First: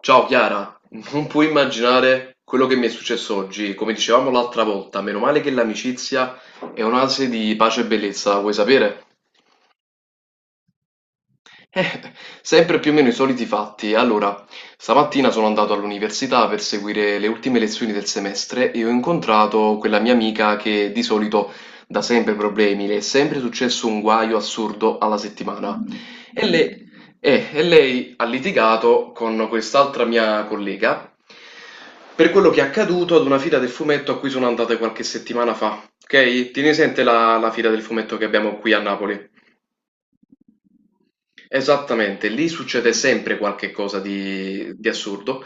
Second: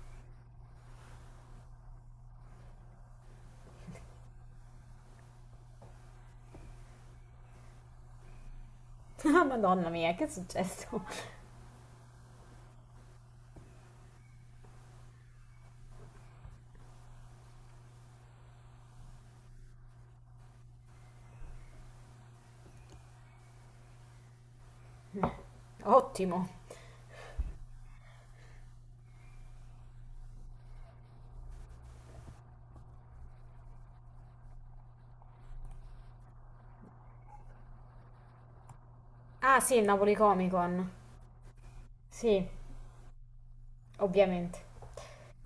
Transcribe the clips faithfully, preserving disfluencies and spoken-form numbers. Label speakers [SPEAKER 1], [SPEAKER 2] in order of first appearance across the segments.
[SPEAKER 1] Ciao Chiara, non puoi immaginare quello che mi è successo oggi. Come dicevamo l'altra volta, meno male che l'amicizia è un'ase di pace e bellezza, vuoi sapere?
[SPEAKER 2] Ah, Madonna mia, che è successo?
[SPEAKER 1] Eh, sempre più o meno i soliti fatti. Allora, stamattina sono andato all'università per seguire le ultime lezioni del semestre e ho incontrato quella mia amica che di solito dà sempre problemi, le è sempre successo un guaio assurdo alla settimana.
[SPEAKER 2] Ottimo.
[SPEAKER 1] E lei, eh, e lei ha litigato con quest'altra mia collega per quello che è accaduto ad una fila del fumetto a cui sono andate qualche settimana fa. Ok? Tieni presente la la fila del fumetto che abbiamo qui a Napoli.
[SPEAKER 2] Ah sì, il Napoli Comic Con.
[SPEAKER 1] Esattamente,
[SPEAKER 2] Sì,
[SPEAKER 1] lì succede sempre qualche cosa
[SPEAKER 2] ovviamente.
[SPEAKER 1] di, di assurdo,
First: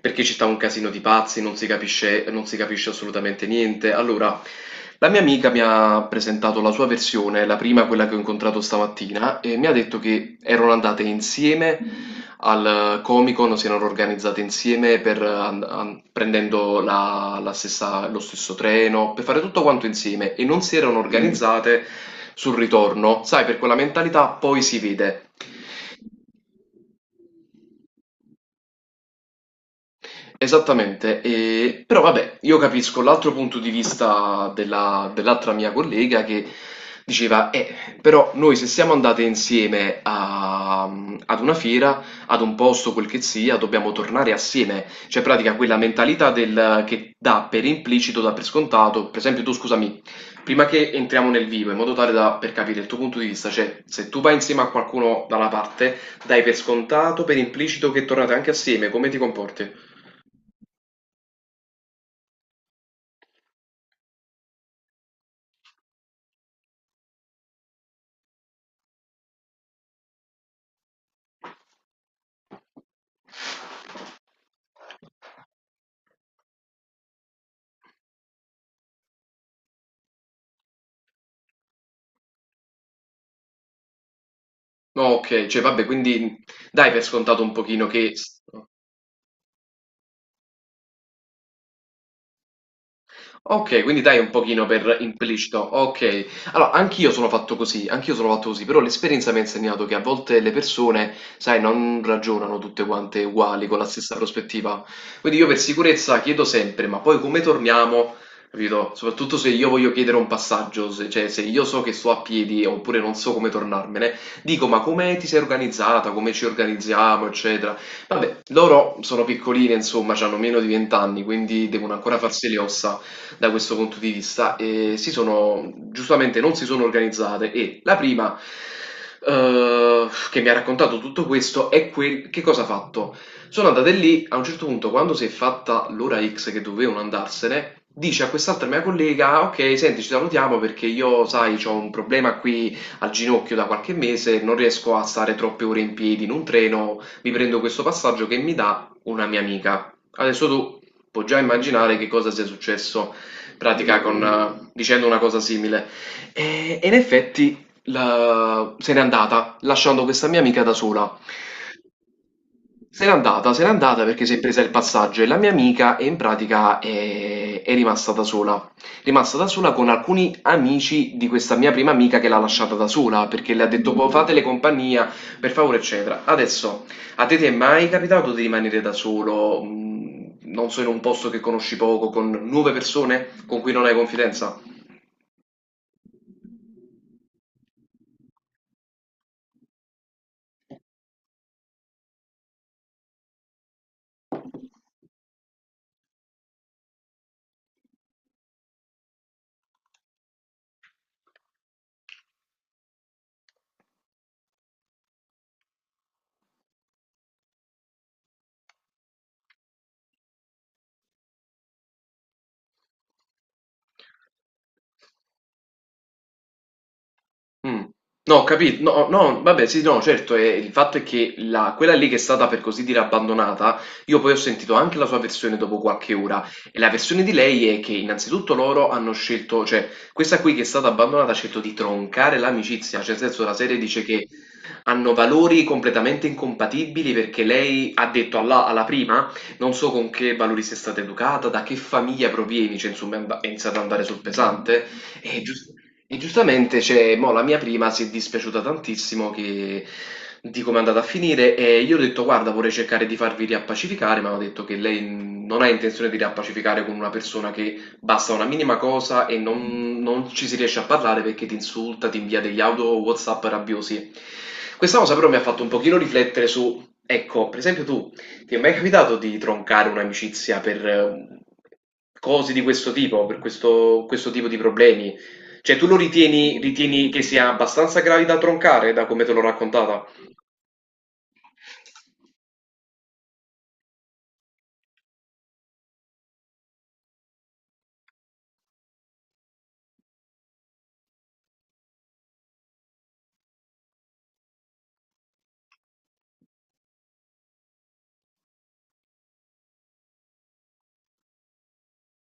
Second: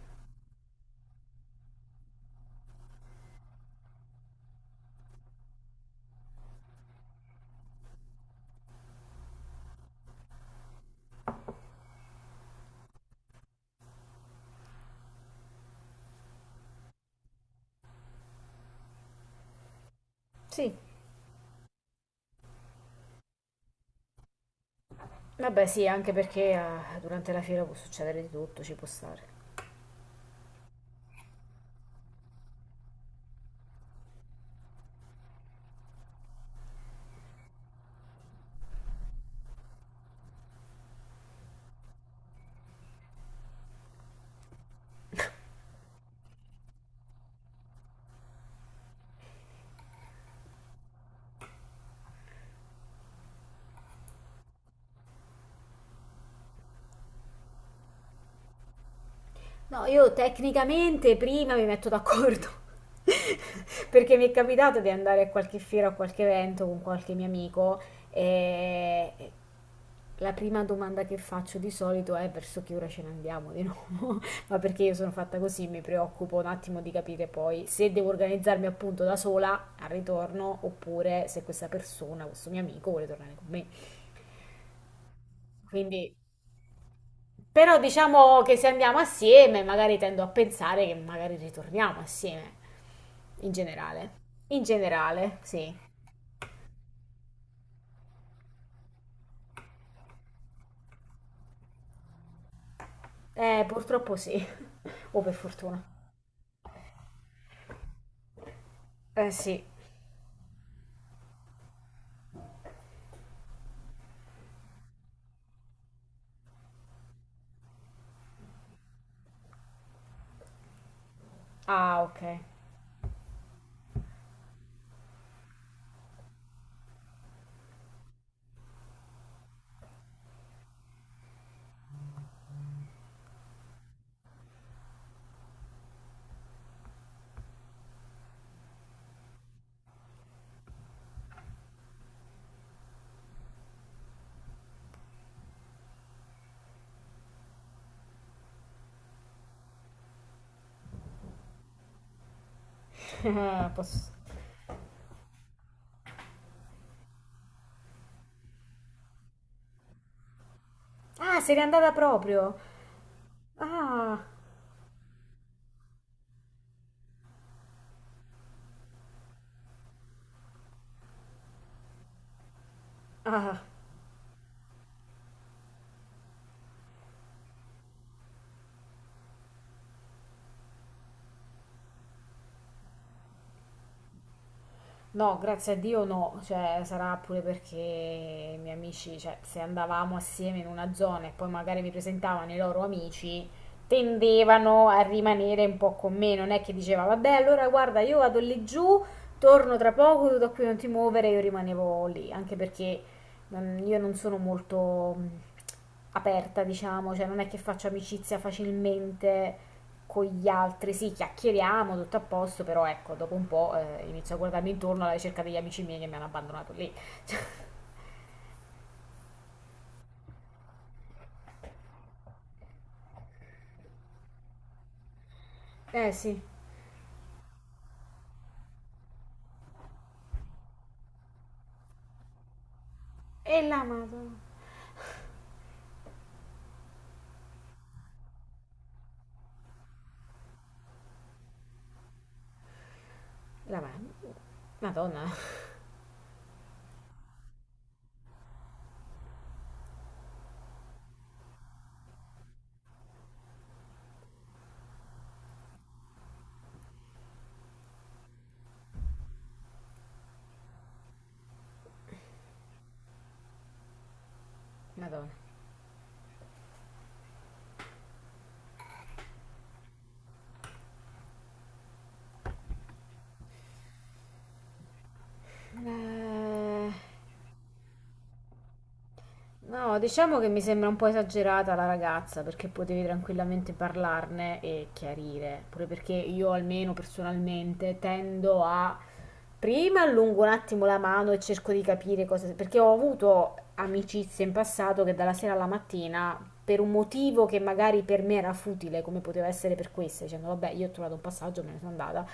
[SPEAKER 1] perché ci sta un casino di pazzi, non si capisce, non si capisce assolutamente niente. Allora, la mia amica mi ha presentato la sua versione, la prima, quella che ho incontrato stamattina, e mi ha detto che erano andate insieme al Comic Con, si erano organizzate insieme per, eh, an- an- prendendo la- la stessa- lo stesso treno, per fare tutto quanto insieme e non
[SPEAKER 2] Sì.
[SPEAKER 1] si erano Mm. organizzate sul ritorno. Sai, per quella mentalità poi si vede.
[SPEAKER 2] Vabbè sì, anche perché eh, durante la fiera può succedere di tutto, ci può stare.
[SPEAKER 1] Esattamente, e- però vabbè, io capisco l'altro punto di vista della- dell'altra mia collega che diceva, eh, però noi se siamo andate insieme a- ad una fiera, ad un posto, quel che sia, dobbiamo tornare assieme. Cioè, in pratica, quella mentalità del, che dà per implicito, dà per scontato. Per esempio, tu scusami, prima che entriamo nel vivo, in modo tale da, per capire il tuo punto di vista, cioè, se tu vai insieme a qualcuno da una parte, dai per scontato, per implicito che tornate anche assieme, come ti comporti?
[SPEAKER 2] No, io tecnicamente prima mi metto d'accordo, perché mi è capitato di andare a qualche fiera o a qualche evento con qualche mio amico e la prima domanda che faccio di solito è verso che ora ce ne andiamo di nuovo, ma perché io sono fatta così, mi preoccupo un attimo di capire poi se devo organizzarmi appunto da sola al ritorno oppure se questa persona, questo mio amico vuole tornare con me.
[SPEAKER 1] No, okay, cioè vabbè
[SPEAKER 2] Quindi
[SPEAKER 1] quindi dai per scontato un
[SPEAKER 2] però
[SPEAKER 1] pochino. Che
[SPEAKER 2] diciamo
[SPEAKER 1] s
[SPEAKER 2] che se andiamo assieme, magari tendo a pensare che magari ritorniamo assieme, in
[SPEAKER 1] Okay, quindi dai
[SPEAKER 2] generale.
[SPEAKER 1] un
[SPEAKER 2] In
[SPEAKER 1] pochino per
[SPEAKER 2] generale, sì.
[SPEAKER 1] implicito. Okay. Allora, anch'io sono fatto così, anch'io sono fatto così, però l'esperienza mi ha insegnato che a volte le persone, sai, non ragionano tutte quante
[SPEAKER 2] Eh,
[SPEAKER 1] uguali, con la stessa
[SPEAKER 2] purtroppo sì.
[SPEAKER 1] prospettiva.
[SPEAKER 2] O per
[SPEAKER 1] Quindi io per
[SPEAKER 2] fortuna.
[SPEAKER 1] sicurezza chiedo sempre, ma poi come torniamo? Capito?
[SPEAKER 2] Eh
[SPEAKER 1] Soprattutto se
[SPEAKER 2] sì.
[SPEAKER 1] io voglio chiedere un passaggio, se, cioè se io so che sto a piedi oppure non so come tornarmene, dico, ma come ti sei organizzata, come ci organizziamo, eccetera. Vabbè, loro sono piccoline, insomma, hanno meno di venti anni, quindi devono
[SPEAKER 2] Ah,
[SPEAKER 1] ancora
[SPEAKER 2] ok.
[SPEAKER 1] farsi le ossa da questo punto di vista e si sono giustamente non si sono organizzate e la prima eh, che mi ha raccontato tutto questo è quel che cosa ha fatto. Sono andate lì, a un certo punto quando si è fatta l'ora X che dovevano andarsene, dice a quest'altra mia collega, "Ah, ok, senti, ci salutiamo perché io, sai, ho un problema qui al ginocchio da qualche mese, non riesco a stare troppe ore in piedi in un treno, mi prendo questo passaggio che mi dà una mia amica." Adesso tu puoi già immaginare che cosa sia successo pratica
[SPEAKER 2] Posso-
[SPEAKER 1] con, eh, dicendo una cosa simile. E, e in effetti la- se n'è andata, lasciando questa mia amica da sola.
[SPEAKER 2] Ah, se n'è andata proprio.
[SPEAKER 1] Se n'è andata, se n'è andata
[SPEAKER 2] Ah,
[SPEAKER 1] perché si è presa il passaggio e la mia amica e in pratica è, è rimasta da sola. Rimasta da sola con alcuni amici di questa mia prima amica che l'ha lasciata da sola perché
[SPEAKER 2] ah.
[SPEAKER 1] le ha detto "Boh, fatele compagnia, per favore, eccetera." Adesso, a te ti è mai capitato di rimanere da solo, mh, non so, in un posto che conosci poco, con nuove persone con cui non hai confidenza?
[SPEAKER 2] No, grazie a Dio no, cioè sarà pure perché i miei amici, cioè se andavamo assieme in una zona e poi magari mi presentavano i loro amici, tendevano a rimanere un po' con me, non è che diceva vabbè allora guarda io vado lì giù, torno tra poco, tu da qui non ti muovere, io rimanevo lì, anche perché non- io non sono molto mh, aperta, diciamo, cioè non è che faccio amicizia facilmente, con gli altri, sì, chiacchieriamo, tutto a posto, però ecco, dopo un po' eh, inizio a guardarmi intorno alla ricerca degli amici miei che mi hanno abbandonato lì.
[SPEAKER 1] Mh. No, ho capi no, no, vabbè sì, no, certo, ehm, il fatto è che la quella lì che è stata per così dire abbandonata, io poi ho sentito anche la sua versione dopo
[SPEAKER 2] Eh
[SPEAKER 1] qualche
[SPEAKER 2] sì.
[SPEAKER 1] ora e la versione di lei è che innanzitutto loro hanno scelto cioè questa qui che è stata abbandonata ha scelto di troncare l'amicizia, cioè nel senso la
[SPEAKER 2] E
[SPEAKER 1] serie
[SPEAKER 2] la
[SPEAKER 1] dice che
[SPEAKER 2] madonna.
[SPEAKER 1] hanno valori completamente incompatibili perché lei ha detto alla, alla prima non so con che valori sei stata educata, da che famiglia provieni, cioè insomma è and- è iniziato
[SPEAKER 2] La
[SPEAKER 1] ad andare sul
[SPEAKER 2] ma-
[SPEAKER 1] pesante
[SPEAKER 2] madonna.
[SPEAKER 1] e, gius- e giustamente cioè, mo, la mia prima si è dispiaciuta tantissimo che- di come è andata a finire e io ho detto guarda vorrei cercare di farvi riappacificare, ma hanno detto che lei non ha intenzione di riappacificare con una persona che basta una minima cosa e non, non ci si riesce a parlare perché ti insulta, ti invia degli audio WhatsApp rabbiosi. Questa cosa
[SPEAKER 2] Madonna.
[SPEAKER 1] però mi ha fatto un pochino riflettere su, ecco, per esempio tu, ti è mai capitato di troncare un'amicizia per eh, cose di questo tipo, per questo, questo tipo di problemi? Cioè, tu lo ritieni,
[SPEAKER 2] Eh,
[SPEAKER 1] ritieni che sia abbastanza gravi da troncare, da come te l'ho
[SPEAKER 2] No,
[SPEAKER 1] raccontata?
[SPEAKER 2] diciamo che mi sembra un po' esagerata la ragazza perché potevi tranquillamente parlarne e chiarire, pure perché io almeno personalmente tendo a prima allungo un attimo la mano e cerco di capire cosa, perché ho avuto amicizie in passato che dalla sera alla mattina per un motivo che magari per me era futile, come poteva essere per questa, dicendo vabbè io ho trovato un passaggio, me ne sono andata,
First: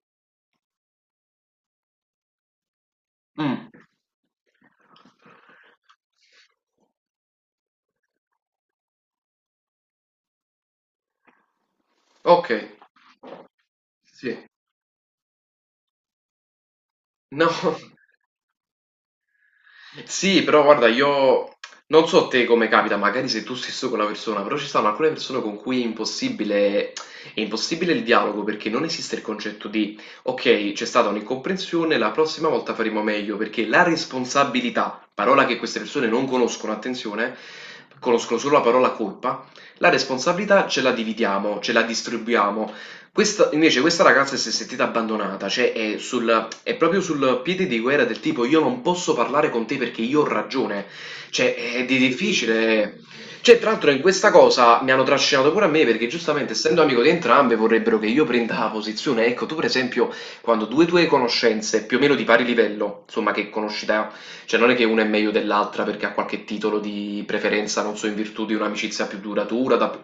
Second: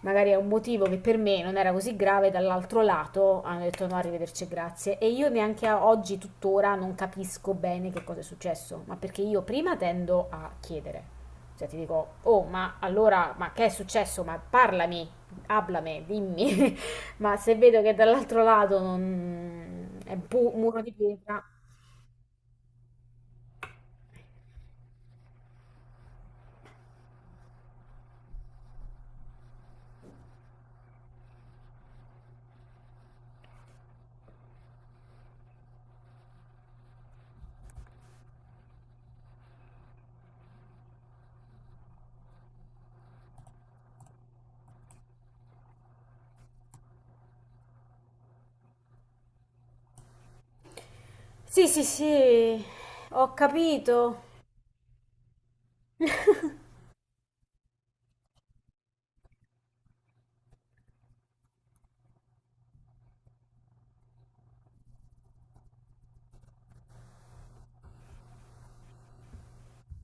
[SPEAKER 2] magari è un motivo che per me non era così grave, dall'altro lato
[SPEAKER 1] Mm,
[SPEAKER 2] hanno detto no, arrivederci, grazie. E io neanche a oggi, tuttora, non capisco bene che cosa è successo, ma perché io prima tendo a chiedere. Cioè ti dico, oh,
[SPEAKER 1] ok,
[SPEAKER 2] ma allora, ma che è successo? Ma
[SPEAKER 1] sì.
[SPEAKER 2] parlami, hablame, dimmi. Ma
[SPEAKER 1] No.
[SPEAKER 2] se vedo che dall'altro lato non è un
[SPEAKER 1] Sì,
[SPEAKER 2] pu-
[SPEAKER 1] però
[SPEAKER 2] muro
[SPEAKER 1] guarda,
[SPEAKER 2] di pietra.
[SPEAKER 1] io non so te come capita, magari sei tu stesso con la persona, però ci sono alcune persone con cui è impossibile, è impossibile il dialogo perché non esiste il concetto di ok, c'è stata un'incomprensione, la prossima volta faremo meglio, perché la responsabilità, parola che queste persone non conoscono, attenzione, conoscono solo la parola colpa, la responsabilità ce la dividiamo, ce la distribuiamo. Questa, invece questa ragazza si è sentita abbandonata, cioè è sul, è proprio sul piede di guerra del tipo io non posso parlare con te perché io ho ragione. Cioè,
[SPEAKER 2] Sì, sì,
[SPEAKER 1] è di
[SPEAKER 2] sì,
[SPEAKER 1] difficile.
[SPEAKER 2] ho
[SPEAKER 1] Cioè, tra l'altro in
[SPEAKER 2] capito.
[SPEAKER 1] questa cosa mi hanno trascinato pure a me perché giustamente essendo amico di entrambe vorrebbero che io prenda la posizione. Ecco, tu per esempio, quando due tue conoscenze più o meno di pari livello, insomma che conosci da, cioè non è che una è meglio dell'altra perché ha qualche titolo di preferenza, non so, in virtù di un'amicizia più duratura, da-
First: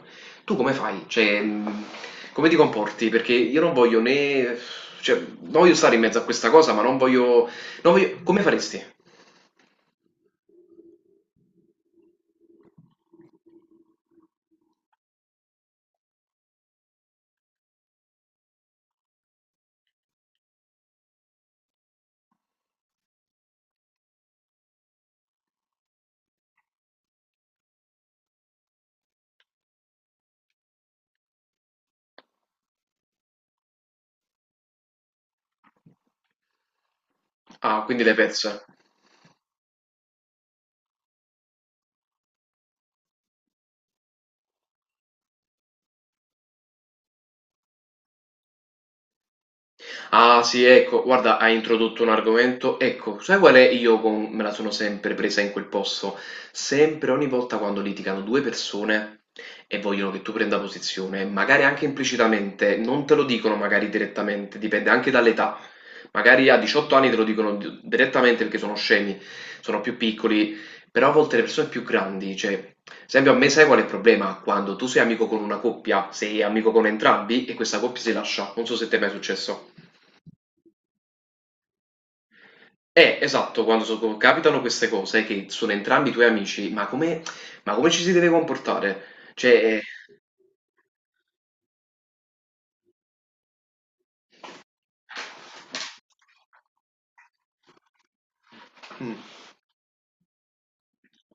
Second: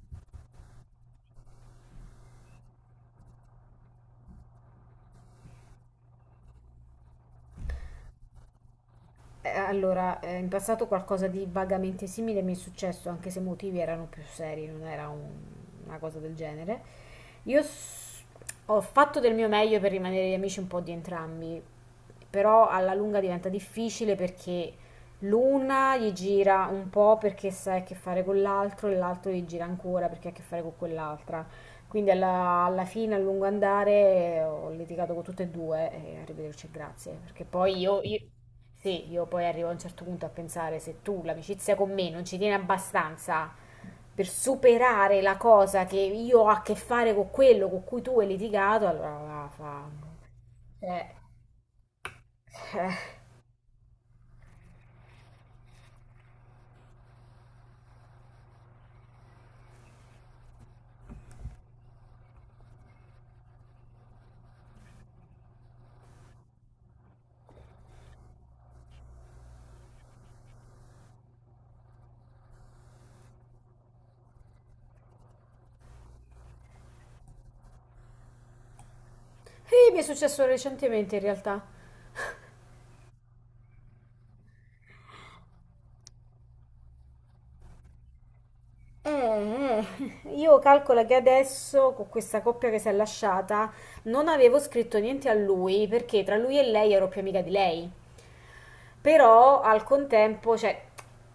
[SPEAKER 1] tu come fai? Cioè, mhmm, come ti comporti? Perché io non voglio né cioè, non voglio stare in mezzo a questa cosa, ma non voglio non voglio come faresti?
[SPEAKER 2] Eh, Allora, eh, in passato qualcosa di vagamente simile mi è successo, anche se i motivi erano più seri, non era un- una cosa del genere. Io s- ho fatto del mio meglio per rimanere gli amici un po' di entrambi, però alla lunga diventa difficile perché l'una gli gira un po' perché sa che ha a che fare con l'altro e l'altro gli gira ancora perché ha a che fare con quell'altra. Quindi alla, alla fine, a lungo andare, ho litigato con tutte e due e arrivederci e grazie, perché poi
[SPEAKER 1] Ah,
[SPEAKER 2] io,
[SPEAKER 1] quindi l'hai
[SPEAKER 2] io-
[SPEAKER 1] persa.
[SPEAKER 2] sì, io poi arrivo a un certo punto a pensare se tu l'amicizia con me non ci tieni abbastanza per superare la cosa che io ho a che fare con quello con cui tu hai litigato, allora va, fa.
[SPEAKER 1] Ah sì, ecco,
[SPEAKER 2] Eh.
[SPEAKER 1] guarda, hai introdotto un argomento.
[SPEAKER 2] Eh.
[SPEAKER 1] Ecco, sai qual è? Io con- me la sono sempre presa in quel posto. Sempre, ogni volta quando litigano due persone e vogliono che tu prenda posizione, magari anche implicitamente, non te lo dicono magari direttamente, dipende anche dall'età. Magari a diciotto anni te lo dicono di- direttamente perché sono scemi, sono più piccoli, però a volte le persone più grandi, cioè, ad esempio a me sai qual è il problema? Quando tu sei amico con una coppia, sei amico con entrambi e questa coppia si lascia. Non so se ti è mai successo.
[SPEAKER 2] E mi è successo recentemente in realtà.
[SPEAKER 1] Eh, esatto, quando so- capitano queste cose che sono entrambi i tuoi amici, ma come, ma come ci si deve comportare? Cioè, eh,
[SPEAKER 2] Eh, eh, io calcolo che adesso con questa coppia che si è lasciata non avevo scritto niente a lui perché tra lui e lei ero più amica di lei.
[SPEAKER 1] mm.
[SPEAKER 2] Però al contempo, cioè,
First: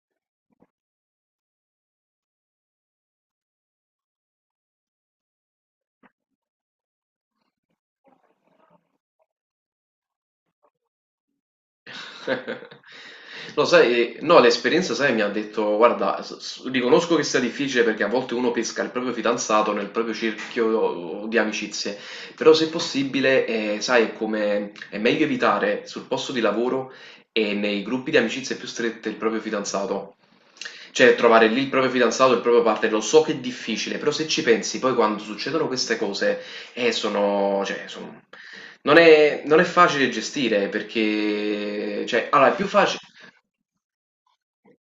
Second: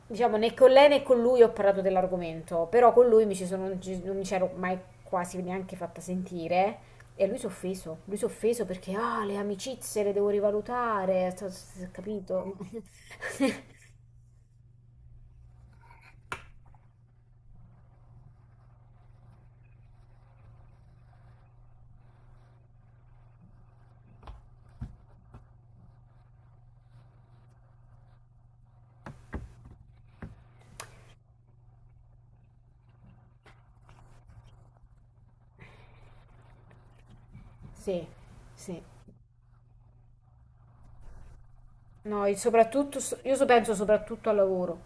[SPEAKER 2] diciamo, né con lei né con lui ho parlato dell'argomento, però con lui mi ci sono, non ci- non mi c'ero mai quasi neanche fatta sentire e lui si è offeso, lui si è offeso perché ah, le amicizie le devo rivalutare, sto- sto- capito?
[SPEAKER 1] Lo sai, no, l'esperienza, sai, mi ha detto, guarda, s- s- riconosco che sia difficile perché a volte uno pesca il proprio fidanzato nel proprio cerchio uh, di amicizie, però se possibile, eh, sai, è come, è meglio evitare sul posto di lavoro e nei gruppi di amicizie più strette il proprio fidanzato. Cioè, trovare lì il proprio fidanzato, il proprio partner, lo so che è difficile, però se ci pensi, poi quando succedono queste cose, eh, sono, cioè,
[SPEAKER 2] Sì,
[SPEAKER 1] sono-
[SPEAKER 2] sì.
[SPEAKER 1] non è, non è facile gestire perché,
[SPEAKER 2] No,
[SPEAKER 1] cioè,
[SPEAKER 2] il
[SPEAKER 1] allora, è più
[SPEAKER 2] soprattutto,
[SPEAKER 1] facile,
[SPEAKER 2] so, io so- penso soprattutto al lavoro.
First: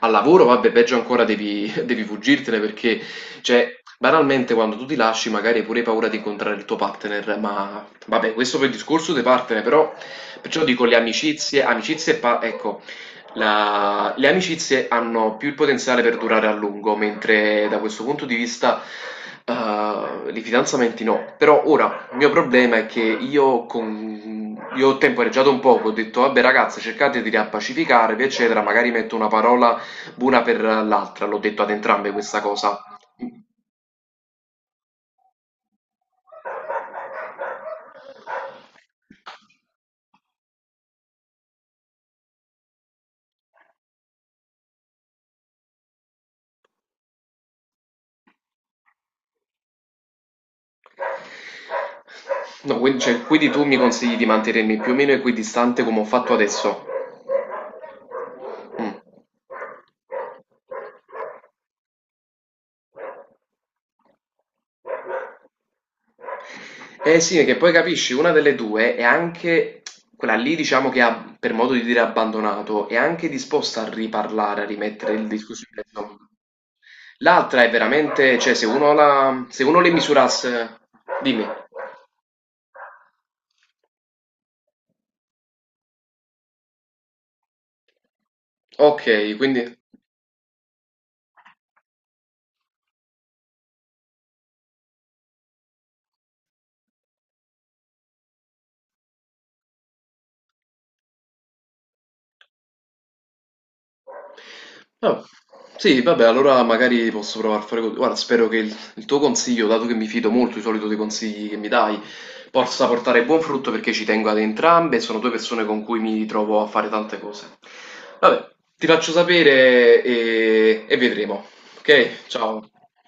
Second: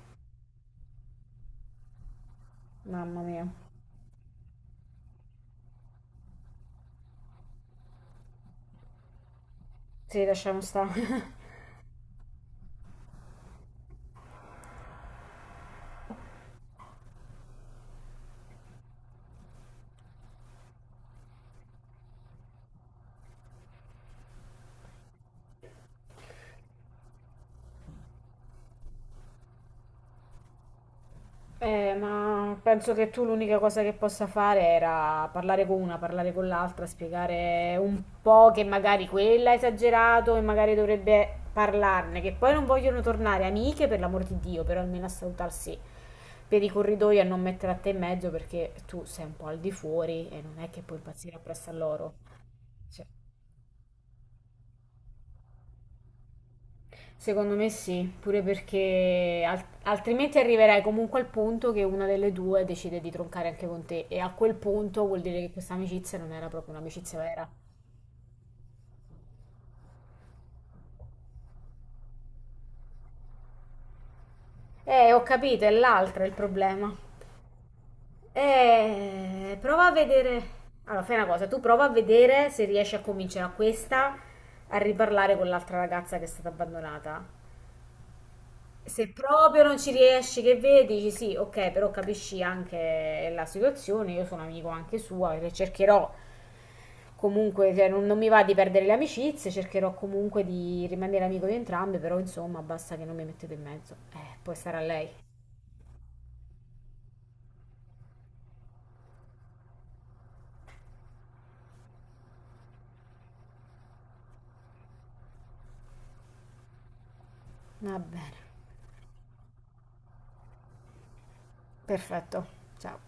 [SPEAKER 1] al lavoro, vabbè, peggio ancora devi, devi fuggirtene perché,
[SPEAKER 2] Mamma mia.
[SPEAKER 1] cioè, banalmente quando tu ti lasci magari hai pure paura di incontrare il tuo partner, ma vabbè, questo per il discorso dei partner, però,
[SPEAKER 2] Sì, lasciamo
[SPEAKER 1] perciò dico le
[SPEAKER 2] stare.
[SPEAKER 1] amicizie, amicizie, e pa- ecco, la- le amicizie hanno più il potenziale per durare a lungo, mentre da questo punto di vista, eh, i fidanzamenti no, però ora il mio problema è che io, con... io ho temporeggiato un poco, ho detto vabbè ragazze cercate di riappacificarvi eccetera, magari metto una parola buona per l'altra, l'ho detto ad
[SPEAKER 2] Eh,
[SPEAKER 1] entrambe questa
[SPEAKER 2] ma
[SPEAKER 1] cosa.
[SPEAKER 2] penso che tu l'unica cosa che possa fare era parlare con una, parlare con l'altra, spiegare un po' che magari quella ha esagerato e magari dovrebbe parlarne, che poi non vogliono tornare amiche per l'amor di Dio, però almeno a salutarsi per i corridoi e a non mettere a te in mezzo perché tu sei un po' al di fuori e non è che puoi impazzire appresso a loro.
[SPEAKER 1] No, quindi,
[SPEAKER 2] Cioè,
[SPEAKER 1] cioè, quindi tu mi consigli di mantenermi più o meno equidistante come ho fatto adesso?
[SPEAKER 2] secondo me sì, pure
[SPEAKER 1] Mm.
[SPEAKER 2] perché al- altrimenti arriverai comunque al punto che una delle due decide di troncare anche con te e a quel punto vuol dire che questa amicizia non era proprio un'amicizia
[SPEAKER 1] Eh sì,
[SPEAKER 2] vera.
[SPEAKER 1] che poi capisci, una delle due è anche quella lì, diciamo che ha, per modo di dire, abbandonato, è anche disposta a riparlare, a
[SPEAKER 2] Eh,
[SPEAKER 1] rimettere
[SPEAKER 2] ho
[SPEAKER 1] il
[SPEAKER 2] capito,
[SPEAKER 1] discorso
[SPEAKER 2] è
[SPEAKER 1] in mezzo.
[SPEAKER 2] l'altra il problema.
[SPEAKER 1] L'altra è veramente, cioè, se uno la,
[SPEAKER 2] Eh,
[SPEAKER 1] se uno
[SPEAKER 2] prova a
[SPEAKER 1] le
[SPEAKER 2] vedere.
[SPEAKER 1] misurasse,
[SPEAKER 2] Allora, fai una
[SPEAKER 1] dimmi,
[SPEAKER 2] cosa, tu prova a vedere se riesci a convincere a questa a riparlare con l'altra ragazza che è stata abbandonata.
[SPEAKER 1] ok,
[SPEAKER 2] Se proprio
[SPEAKER 1] quindi.
[SPEAKER 2] non ci riesci, che vedi, dici sì, ok, però capisci anche la situazione, io sono amico anche sua, perché cercherò comunque, cioè, non, non mi va di perdere le amicizie, cercherò comunque di rimanere amico di entrambi, però insomma basta che non mi mettete in mezzo. Eh, poi sarà lei.
[SPEAKER 1] Ah, sì, vabbè, allora magari posso provare a fare così. Guarda, spero che il, il tuo consiglio, dato che mi fido molto di solito dei consigli che mi dai, possa portare buon frutto perché ci tengo ad entrambe, sono due persone con cui mi trovo a fare tante cose.
[SPEAKER 2] Va bene,
[SPEAKER 1] Vabbè, ti faccio sapere e, e vedremo. Ok,
[SPEAKER 2] perfetto,
[SPEAKER 1] ciao.
[SPEAKER 2] ciao.